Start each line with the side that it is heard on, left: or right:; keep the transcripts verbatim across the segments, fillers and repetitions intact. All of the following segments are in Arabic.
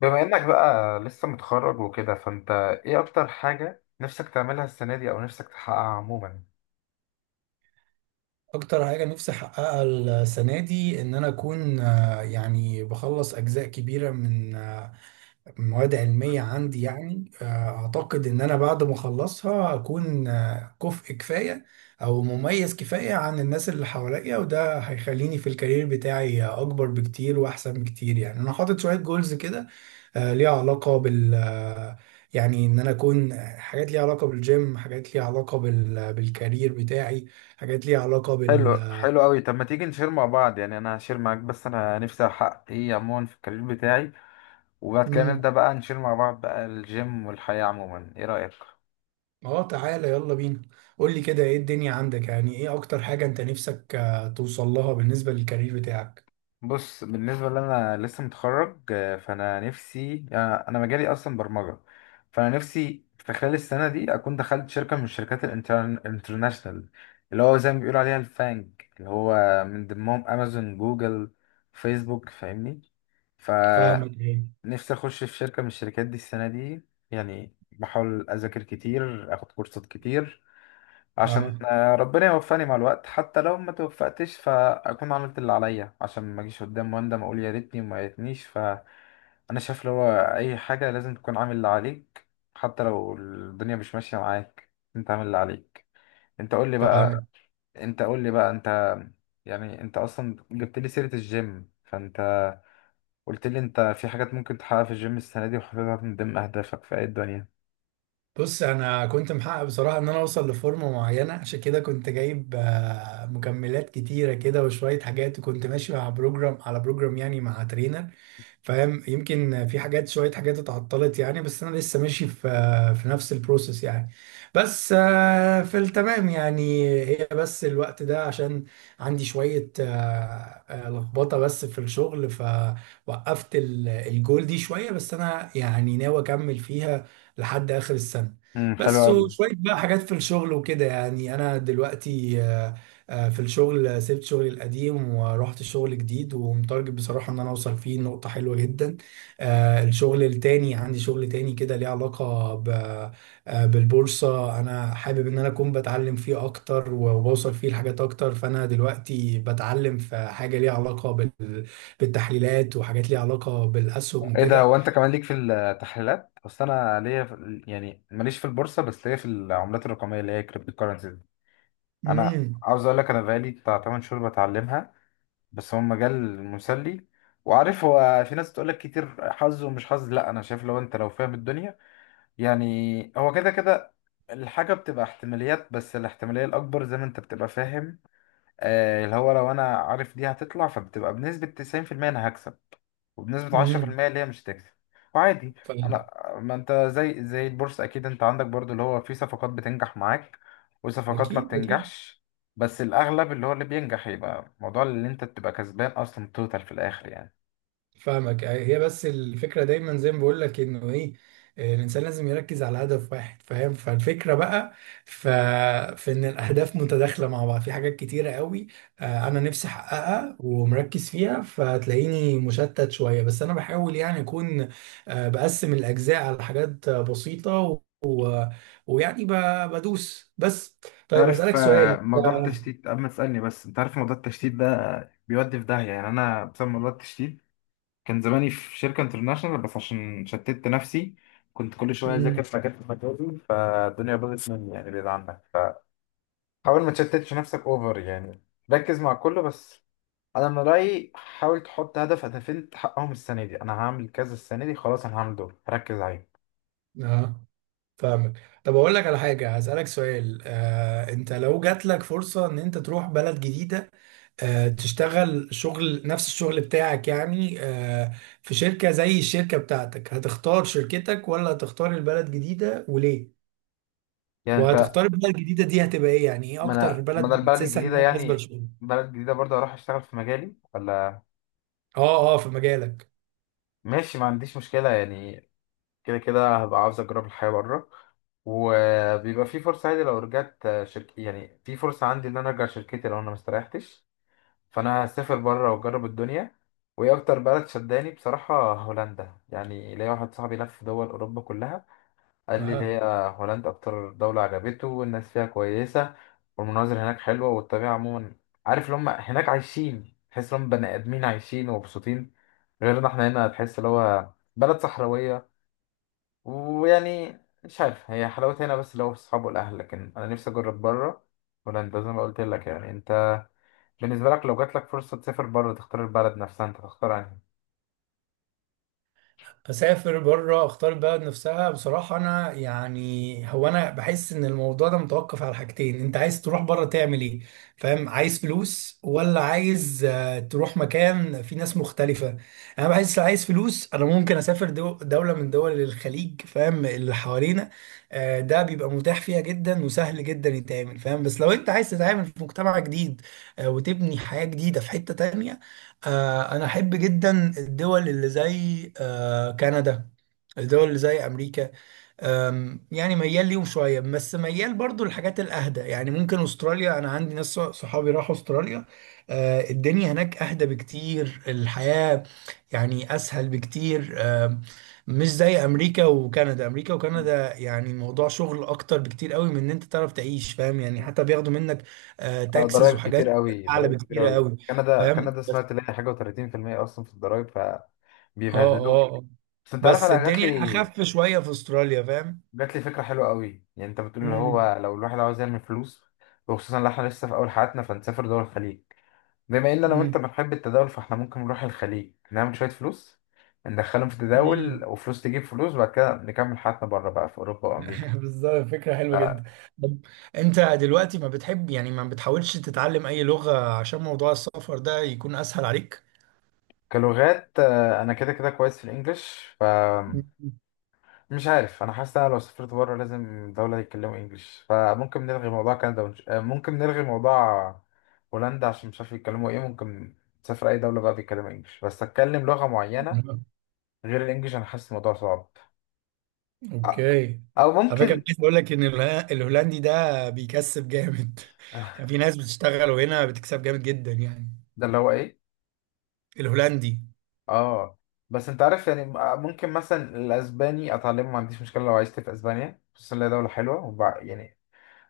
left: بما انك بقى لسه متخرج وكده فانت ايه اكتر حاجة نفسك تعملها السنة دي او نفسك تحققها عموما؟
right: اكتر حاجه نفسي احققها السنه دي ان انا اكون آه، يعني بخلص اجزاء كبيره من آه، مواد علميه عندي يعني آه، اعتقد ان انا بعد ما اخلصها اكون آه، كفء كفايه او مميز كفايه عن الناس اللي حواليا، وده هيخليني في الكارير بتاعي اكبر بكتير واحسن بكتير. يعني انا حاطط شويه جولز كده آه، ليها علاقه بال آه، يعني ان انا اكون آه، حاجات ليها علاقه بالجيم، حاجات ليها علاقه بال... آه، بالكارير بتاعي، حاجات ليها علاقة بال.
left: حلو، حلو قوي. طب ما تيجي نشير مع بعض، يعني انا هشير معاك بس انا نفسي احقق ايه عموما في الكارير بتاعي، وبعد كده نبدأ
right: امم
left: بقى نشير مع بعض بقى الجيم والحياة عموما. ايه رأيك؟
right: اه، تعالى يلا بينا. قول لي كده ايه الدنيا عندك، يعني ايه اكتر حاجة انت نفسك آه، توصل لها بالنسبة للكارير بتاعك؟
left: بص، بالنسبة لي أنا لسه متخرج، آه، فأنا نفسي آه، أنا مجالي أصلا برمجة. فأنا نفسي في خلال السنة دي أكون دخلت شركة من الشركات الانترناشنال، اللي هو زي ما بيقولوا عليها الفانج، اللي هو من ضمنهم أمازون، جوجل، فيسبوك، فاهمني؟
right: فاهمك ايه.
left: فنفسي أخش في شركة من الشركات دي السنة دي. يعني بحاول أذاكر كتير، أخد كورسات كتير عشان
right: اه،
left: آه، ربنا يوفقني مع الوقت. حتى لو ما توفقتش فاكون عملت اللي عليا، عشان ما اجيش قدام واندم اقول يا ريتني وما ريتنيش. فانا شايف اللي هو اي حاجه لازم تكون عامل اللي عليك، حتى لو الدنيا مش ماشيه معاك انت عامل اللي عليك. انت قول لي
right: فاهمك.
left: بقى انت قول لي بقى انت يعني انت اصلا جبت لي سيره الجيم، فانت قلت لي انت في حاجات ممكن تحققها في الجيم السنه دي وحاططها من ضمن اهدافك في اي الدنيا.
right: بص، انا كنت محقق بصراحة ان انا اوصل لفورمة معينة، عشان كده كنت جايب آه، مكملات كتيرة كده وشوية حاجات، وكنت ماشي مع بروجرام على بروجرام يعني مع ترينر، فاهم؟ يمكن في حاجات، شوية حاجات اتعطلت يعني، بس أنا لسه ماشي في في نفس البروسيس يعني. بس آه، في التمام يعني، هي بس الوقت ده عشان عندي شوية آه، آه، لخبطة بس في الشغل، فوقفت ال- الجول دي شوية، بس أنا يعني ناوي أكمل فيها لحد آخر السنة.
left: امم، حلو
right: بس
left: قوي.
right: وشوية بقى حاجات في الشغل وكده، يعني أنا دلوقتي آه، آه، في الشغل سبت شغلي القديم ورحت الشغل جديد، ومتارجت بصراحة ان انا اوصل فيه نقطة حلوة جدا. آه، الشغل التاني، عندي شغل تاني كده ليه علاقة ب- آه، بالبورصة. انا حابب ان انا اكون بتعلم فيه اكتر، وبوصل فيه لحاجات اكتر. فانا دلوقتي بتعلم في حاجة ليها علاقة بال- بالتحليلات، وحاجات ليها علاقة بالاسهم
left: ايه ده!
right: وكده.
left: وانت كمان ليك في التحليلات؟ اصل انا ليا في ال- يعني ماليش في البورصه بس ليا في العملات الرقميه اللي هي كريبتو كورنسي. انا
right: امم
left: عاوز اقول لك انا بقالي بتاع تمن شهور بتعلمها، بس هو مجال مسلي. وعارف هو في ناس تقول لك كتير حظ ومش حظ، لا انا شايف لو انت لو فاهم الدنيا يعني هو كده كده الحاجه بتبقى احتماليات، بس الاحتماليه الاكبر زي ما انت بتبقى فاهم، آه اللي هو لو انا عارف دي هتطلع فبتبقى بنسبه تسعين في المية انا هكسب، وبنسبة عشرة في
right: امم
left: المية اللي هي مش هتكسب. وعادي.
right: فاهم.
left: أنا، ما أنت زي زي البورصة أكيد أنت عندك برضو اللي هو في صفقات بتنجح معاك وصفقات ما
right: اكيد اكيد.
left: بتنجحش، بس الأغلب اللي هو اللي بينجح يبقى موضوع اللي أنت تبقى كسبان أصلا توتال في الآخر يعني.
right: فاهمك، هي بس الفكرة دايما زي ما بقول لك انه ايه، آه، الانسان لازم يركز على هدف واحد فاهم. فالفكرة بقى ف... في ان الاهداف متداخلة مع بعض في حاجات كتيرة قوي آه، انا نفسي احققها ومركز فيها، فتلاقيني مشتت شوية. بس انا بحاول يعني اكون آه، بقسم الاجزاء على حاجات آه، بسيطة و... و... ويعني ب... بدوس بس. طيب
left: تعرف
right: اسألك
left: آه،
right: سؤال.
left: موضوع التشتيت؟ قبل ما تسألني بس انت عارف موضوع التشتيت ده بيودي في داهية. يعني انا بسبب موضوع التشتيت كان زماني في شركة انترناشونال، بس عشان شتت نفسي كنت كل شوية اذاكر
right: مم.
left: في مجال في مجالي فالدنيا باظت مني يعني، بعيد عنك. حاول ما تشتتش نفسك اوفر يعني، ركز مع كله بس. انا من رايي حاول تحط هدف، هدفين تحققهم السنه دي. انا هعمل كذا السنه دي خلاص، انا هعمل دول ركز عليهم.
right: آه، فاهمك. طب اقول لك على حاجه، هسالك سؤال. آه، انت لو جات لك فرصه ان انت تروح بلد جديده آه، تشتغل شغل نفس الشغل بتاعك يعني، آه، في شركه زي الشركه بتاعتك، هتختار شركتك ولا هتختار البلد جديده، وليه؟
left: يعني انت
right: وهتختار البلد الجديده دي هتبقى ايه؟ يعني ايه
left: ما
right: اكتر
left: انا ما
right: بلد
left: انا البلد
right: بتحسسها
left: الجديده
right: ان هي مناسبه
left: يعني
right: لشغلك؟
left: بلد جديده برضه هروح اشتغل في مجالي، ولا
right: اه اه، في مجالك.
left: ماشي. ما عنديش مشكله يعني. كده كده هبقى عاوز اجرب الحياه بره، وبيبقى في فرصه عادي لو رجعت شركة. يعني في فرصه عندي ان انا ارجع شركتي لو انا ما استريحتش. فانا هسافر بره واجرب الدنيا. وايه اكتر بلد شداني؟ بصراحه هولندا. يعني ليا واحد صاحبي لف دول اوروبا كلها، قال لي اللي هي
right: اها.
left: هولندا اكتر دوله عجبته والناس فيها كويسه والمناظر هناك حلوه والطبيعه عموما. عارف اللي هم هناك عايشين، تحس ان هم بني ادمين عايشين ومبسوطين، غيرنا احنا هنا تحس اللي هو بلد صحراويه ويعني مش عارف. هي حلاوتها هنا بس اللي هو في الصحاب والاهل، لكن انا نفسي اجرب بره، هولندا زي ما قلت لك يعني. بالنسبة لك لو جات لك فرصة تسافر بره تختار البلد نفسها انت، تختار انهي؟
right: اسافر بره، اختار البلد نفسها بصراحه انا، يعني هو انا بحس ان الموضوع ده متوقف على حاجتين: انت عايز تروح بره تعمل ايه، فاهم؟ عايز فلوس ولا عايز آه، تروح مكان فيه ناس مختلفه. انا بحس لو عايز فلوس انا ممكن اسافر دو دوله من دول الخليج، فاهم؟ اللي حوالينا آه، ده بيبقى متاح فيها جدا وسهل جدا يتعمل، فاهم؟ بس لو انت عايز تتعامل في مجتمع جديد آه، وتبني حياه جديده في حته تانية، آه، أنا أحب جدا الدول اللي زي آه، كندا، الدول اللي زي أمريكا. آم، يعني ميال ليهم شوية، بس ميال برضو للحاجات الأهدى، يعني ممكن أستراليا. أنا عندي ناس صحابي راحوا أستراليا، آه، الدنيا هناك أهدى بكتير، الحياة يعني أسهل بكتير. آم، مش زي أمريكا وكندا. أمريكا
left: مم.
right: وكندا يعني الموضوع شغل أكتر بكتير قوي من إن أنت تعرف تعيش، فاهم؟ يعني حتى بياخدوا منك
left: اه،
right: تاكسز
left: ضرايب كتير
right: وحاجات
left: قوي،
right: أعلى
left: ضرايب كتير
right: بكتير
left: قوي.
right: قوي،
left: كندا،
right: فاهم؟
left: كندا سمعت اللي هي حاجة و30% اصلا في الضرايب ف...
right: اه
left: بيبهدلوك.
right: اه اه.
left: بس انت عارف
right: بس
left: انا جات
right: الدنيا
left: لي
right: اخف شويه في استراليا، فاهم؟
left: جات لي فكرة حلوة قوي. يعني انت بتقول اللي
right: امم
left: هو لو الواحد عاوز يعمل فلوس، وخصوصا لو احنا لسه في اول حياتنا فنسافر دول الخليج. بما ان انا
right: امم
left: وانت بنحب التداول فاحنا ممكن نروح الخليج نعمل شوية فلوس، ندخلهم في تداول
right: امم
left: وفلوس تجيب فلوس، وبعد كده نكمل حياتنا بره بقى في اوروبا وامريكا.
right: بالظبط، فكره حلوه جدا. طب انت دلوقتي ما بتحب، يعني ما بتحاولش تتعلم اي لغه عشان موضوع السفر ده يكون اسهل عليك؟
left: كلغات آه، انا كده كده كويس في الانجليش فمش عارف. انا حاسس إن انا لو سافرت بره لازم دولة يتكلموا انجليش، فممكن نلغي موضوع كندا، ونش... آه، ممكن نلغي موضوع هولندا عشان مش عارف يتكلموا ايه. ممكن تسافر اي دولة بقى بيتكلموا انجليش، بس اتكلم لغة معينة
right: مم.
left: غير الانجليش انا حاسس الموضوع صعب. آه،
right: اوكي.
left: او
right: على فكره،
left: ممكن...
right: عايز اقول لك ان الهو- الهولندي ده بيكسب جامد. يعني في ناس بتشتغل وهنا بتكسب جامد جدا يعني.
left: ده اللي هو ايه؟
right: الهولندي.
left: اه. بس انت عارف يعني م- ممكن مثلا الاسباني اتعلمه ما عنديش مشكله، لو عشت في اسبانيا خصوصا إن هي دوله حلوه وبع... يعني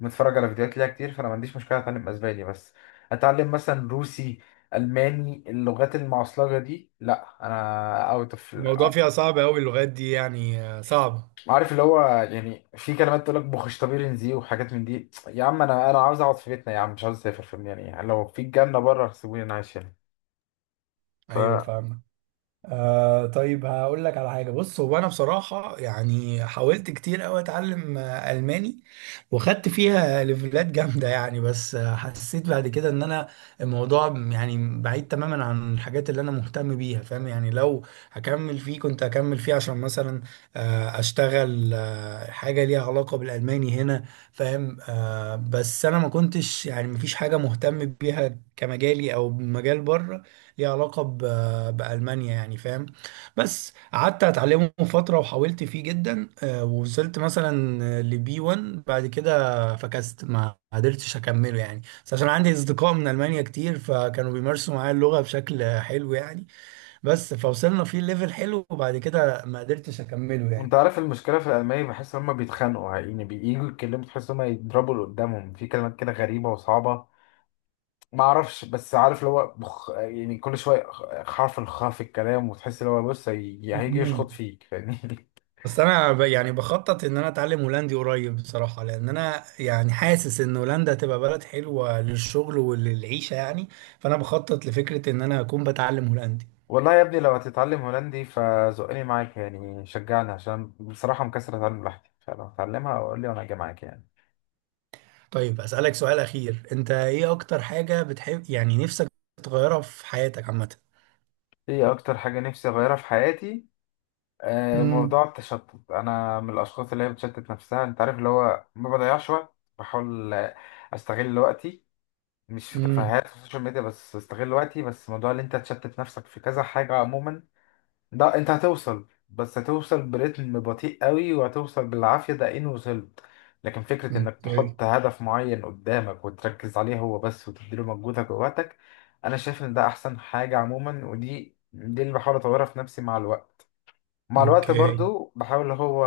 left: متفرج على فيديوهات ليها كتير، فانا ما عنديش مشكله اتعلم اسباني. بس اتعلم مثلا روسي، الماني، اللغات المعصلجه دي لا، انا اوت اوف.
right: الموضوع فيها صعب قوي اللغات دي يعني، آه، صعبه.
left: عارف اللي هو يعني في كلمات تقول لك بوخشتبيرن زي وحاجات من دي، يا عم انا انا عاوز اقعد في بيتنا، يا عم مش عاوز اسافر في... يعني لو في الجنه بره سيبوني انا عايش هنا.
right: ايوه،
left: فانت
right: فاهمك. آه طيب، هقول لك على حاجة. بص، هو أنا بصراحة يعني حاولت كتير أوي أتعلم آه، ألماني، وخدت فيها ليفلات جامدة يعني. بس آه، حسيت بعد كده إن أنا الموضوع يعني بعيد تماما عن الحاجات اللي أنا مهتم بيها، فاهم؟ يعني لو هكمل فيه كنت هكمل فيه عشان مثلا آه، أشتغل آه، حاجة ليها علاقة بالألماني هنا، فاهم؟ آه، بس أنا ما كنتش يعني، مفيش حاجة مهتم بيها كمجالي أو مجال بره ليها علاقة بألمانيا يعني، فاهم؟ بس قعدت أتعلمه فترة وحاولت فيه جدا، آه، ووصلت مثلا لبي واحد بعد كده، فكست ما قدرتش أكمله يعني. بس عشان عندي أصدقاء من ألمانيا كتير، فكانوا بيمارسوا معايا اللغة بشكل حلو يعني، بس فوصلنا فيه ليفل حلو وبعد كده ما قدرتش أكمله يعني.
left: عارف المشكله في الالماني بحس ان هم بيتخانقوا، يعني بييجوا يتكلموا تحس ان هم يضربوا اللي قدامهم في كلمات كده غريبه وصعبه. ما اعرفش، بس عارف اللي هو بخ... يعني كل شويه خ- حرف الخاء في الكلام، وتحس اللي هو بص هي... هيجي
right: مم.
left: يشخط فيك، فاهمني؟
right: بس انا ب- يعني بخطط ان انا اتعلم هولندي قريب بصراحه، لان انا يعني حاسس ان هولندا هتبقى بلد حلوه للشغل وللعيشه يعني، فانا بخطط لفكره ان انا اكون بتعلم هولندي.
left: والله يا ابني لو هتتعلم هولندي فزقني معاك، يعني شجعني عشان بصراحه مكسر اتعلم لوحدي، فلو هتعلمها قول لي وانا اجي معاك يعني.
right: طيب اسالك سؤال اخير: انت ايه اكتر حاجه بتحب يعني نفسك تغيرها في حياتك عامه؟
left: ايه اكتر حاجه نفسي اغيرها في حياتي؟ آه، موضوع
right: امم
left: التشتت. انا من الاشخاص اللي هي بتشتت نفسها. انت عارف اللي هو ما بضيعش وقت، بحاول آه، استغل وقتي مش في
right: امم
left: تفاهات في السوشيال ميديا، بس استغل وقتي، بس موضوع اللي انت تشتت نفسك في كذا حاجه عموما، لا انت هتوصل بس هتوصل برتم بطيء قوي وهتوصل بالعافية. دقيقتين وصلت. لكن فكرة انك
right: اوكي.
left: تحط هدف معين قدامك وتركز عليه هو بس وتديله مجهودك ووقتك، انا شايف ان ده احسن حاجة عموما. ودي دي اللي بحاول اطورها في نفسي مع الوقت. مع الوقت
right: اوكي.
left: برضو بحاول اللي هو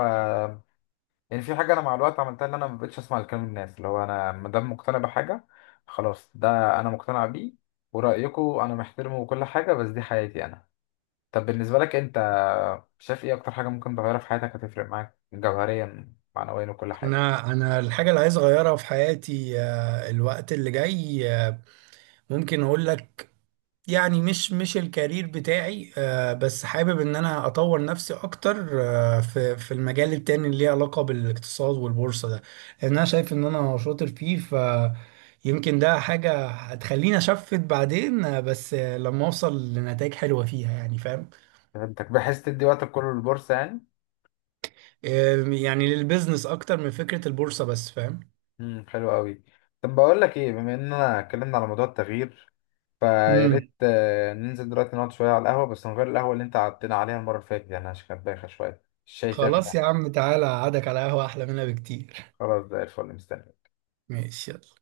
left: يعني في حاجة انا مع الوقت عملتها، ان انا ما بقتش اسمع لكلام الناس. اللي هو انا ما دام مقتنع بحاجة خلاص ده انا مقتنع بيه، ورأيكم انا محترمه وكل حاجة، بس دي حياتي انا. طب بالنسبة لك أنت، شايف إيه أكتر حاجة ممكن تغيرها في حياتك هتفرق معاك جوهريا معنويا وكل حاجة؟
right: انا انا الحاجه اللي عايز اغيرها في حياتي آه، الوقت اللي جاي آه، ممكن اقول لك، يعني مش مش الكارير بتاعي. آه، بس حابب ان انا اطور نفسي اكتر آه، في في المجال التاني اللي ليه علاقة بالاقتصاد والبورصة ده، لان انا شايف ان انا شاطر فيه. ف يمكن ده حاجة هتخليني أشفت بعدين. آه، بس آه، لما أوصل لنتائج حلوة فيها يعني، فاهم؟
left: فهمتك، بحيث تدي وقتك كله للبورصة يعني؟
right: آه، يعني للبيزنس أكتر من فكرة البورصة بس، فاهم؟
left: امم، حلو قوي. طب بقول لك إيه، بما إننا اتكلمنا على موضوع التغيير فيا
right: مم.
left: ريت آه، ننزل دلوقتي نقعد شوية على القهوة، بس من غير القهوة اللي أنت قعدتنا عليها المرة اللي فاتت يعني، عشان كانت بايخة شوية. الشاي فيها كان
right: خلاص يا
left: وحش.
right: عم، تعالى أقعدك على قهوة أحلى منها بكتير.
left: خلاص زي الفل، مستني.
right: ماشي، يلا.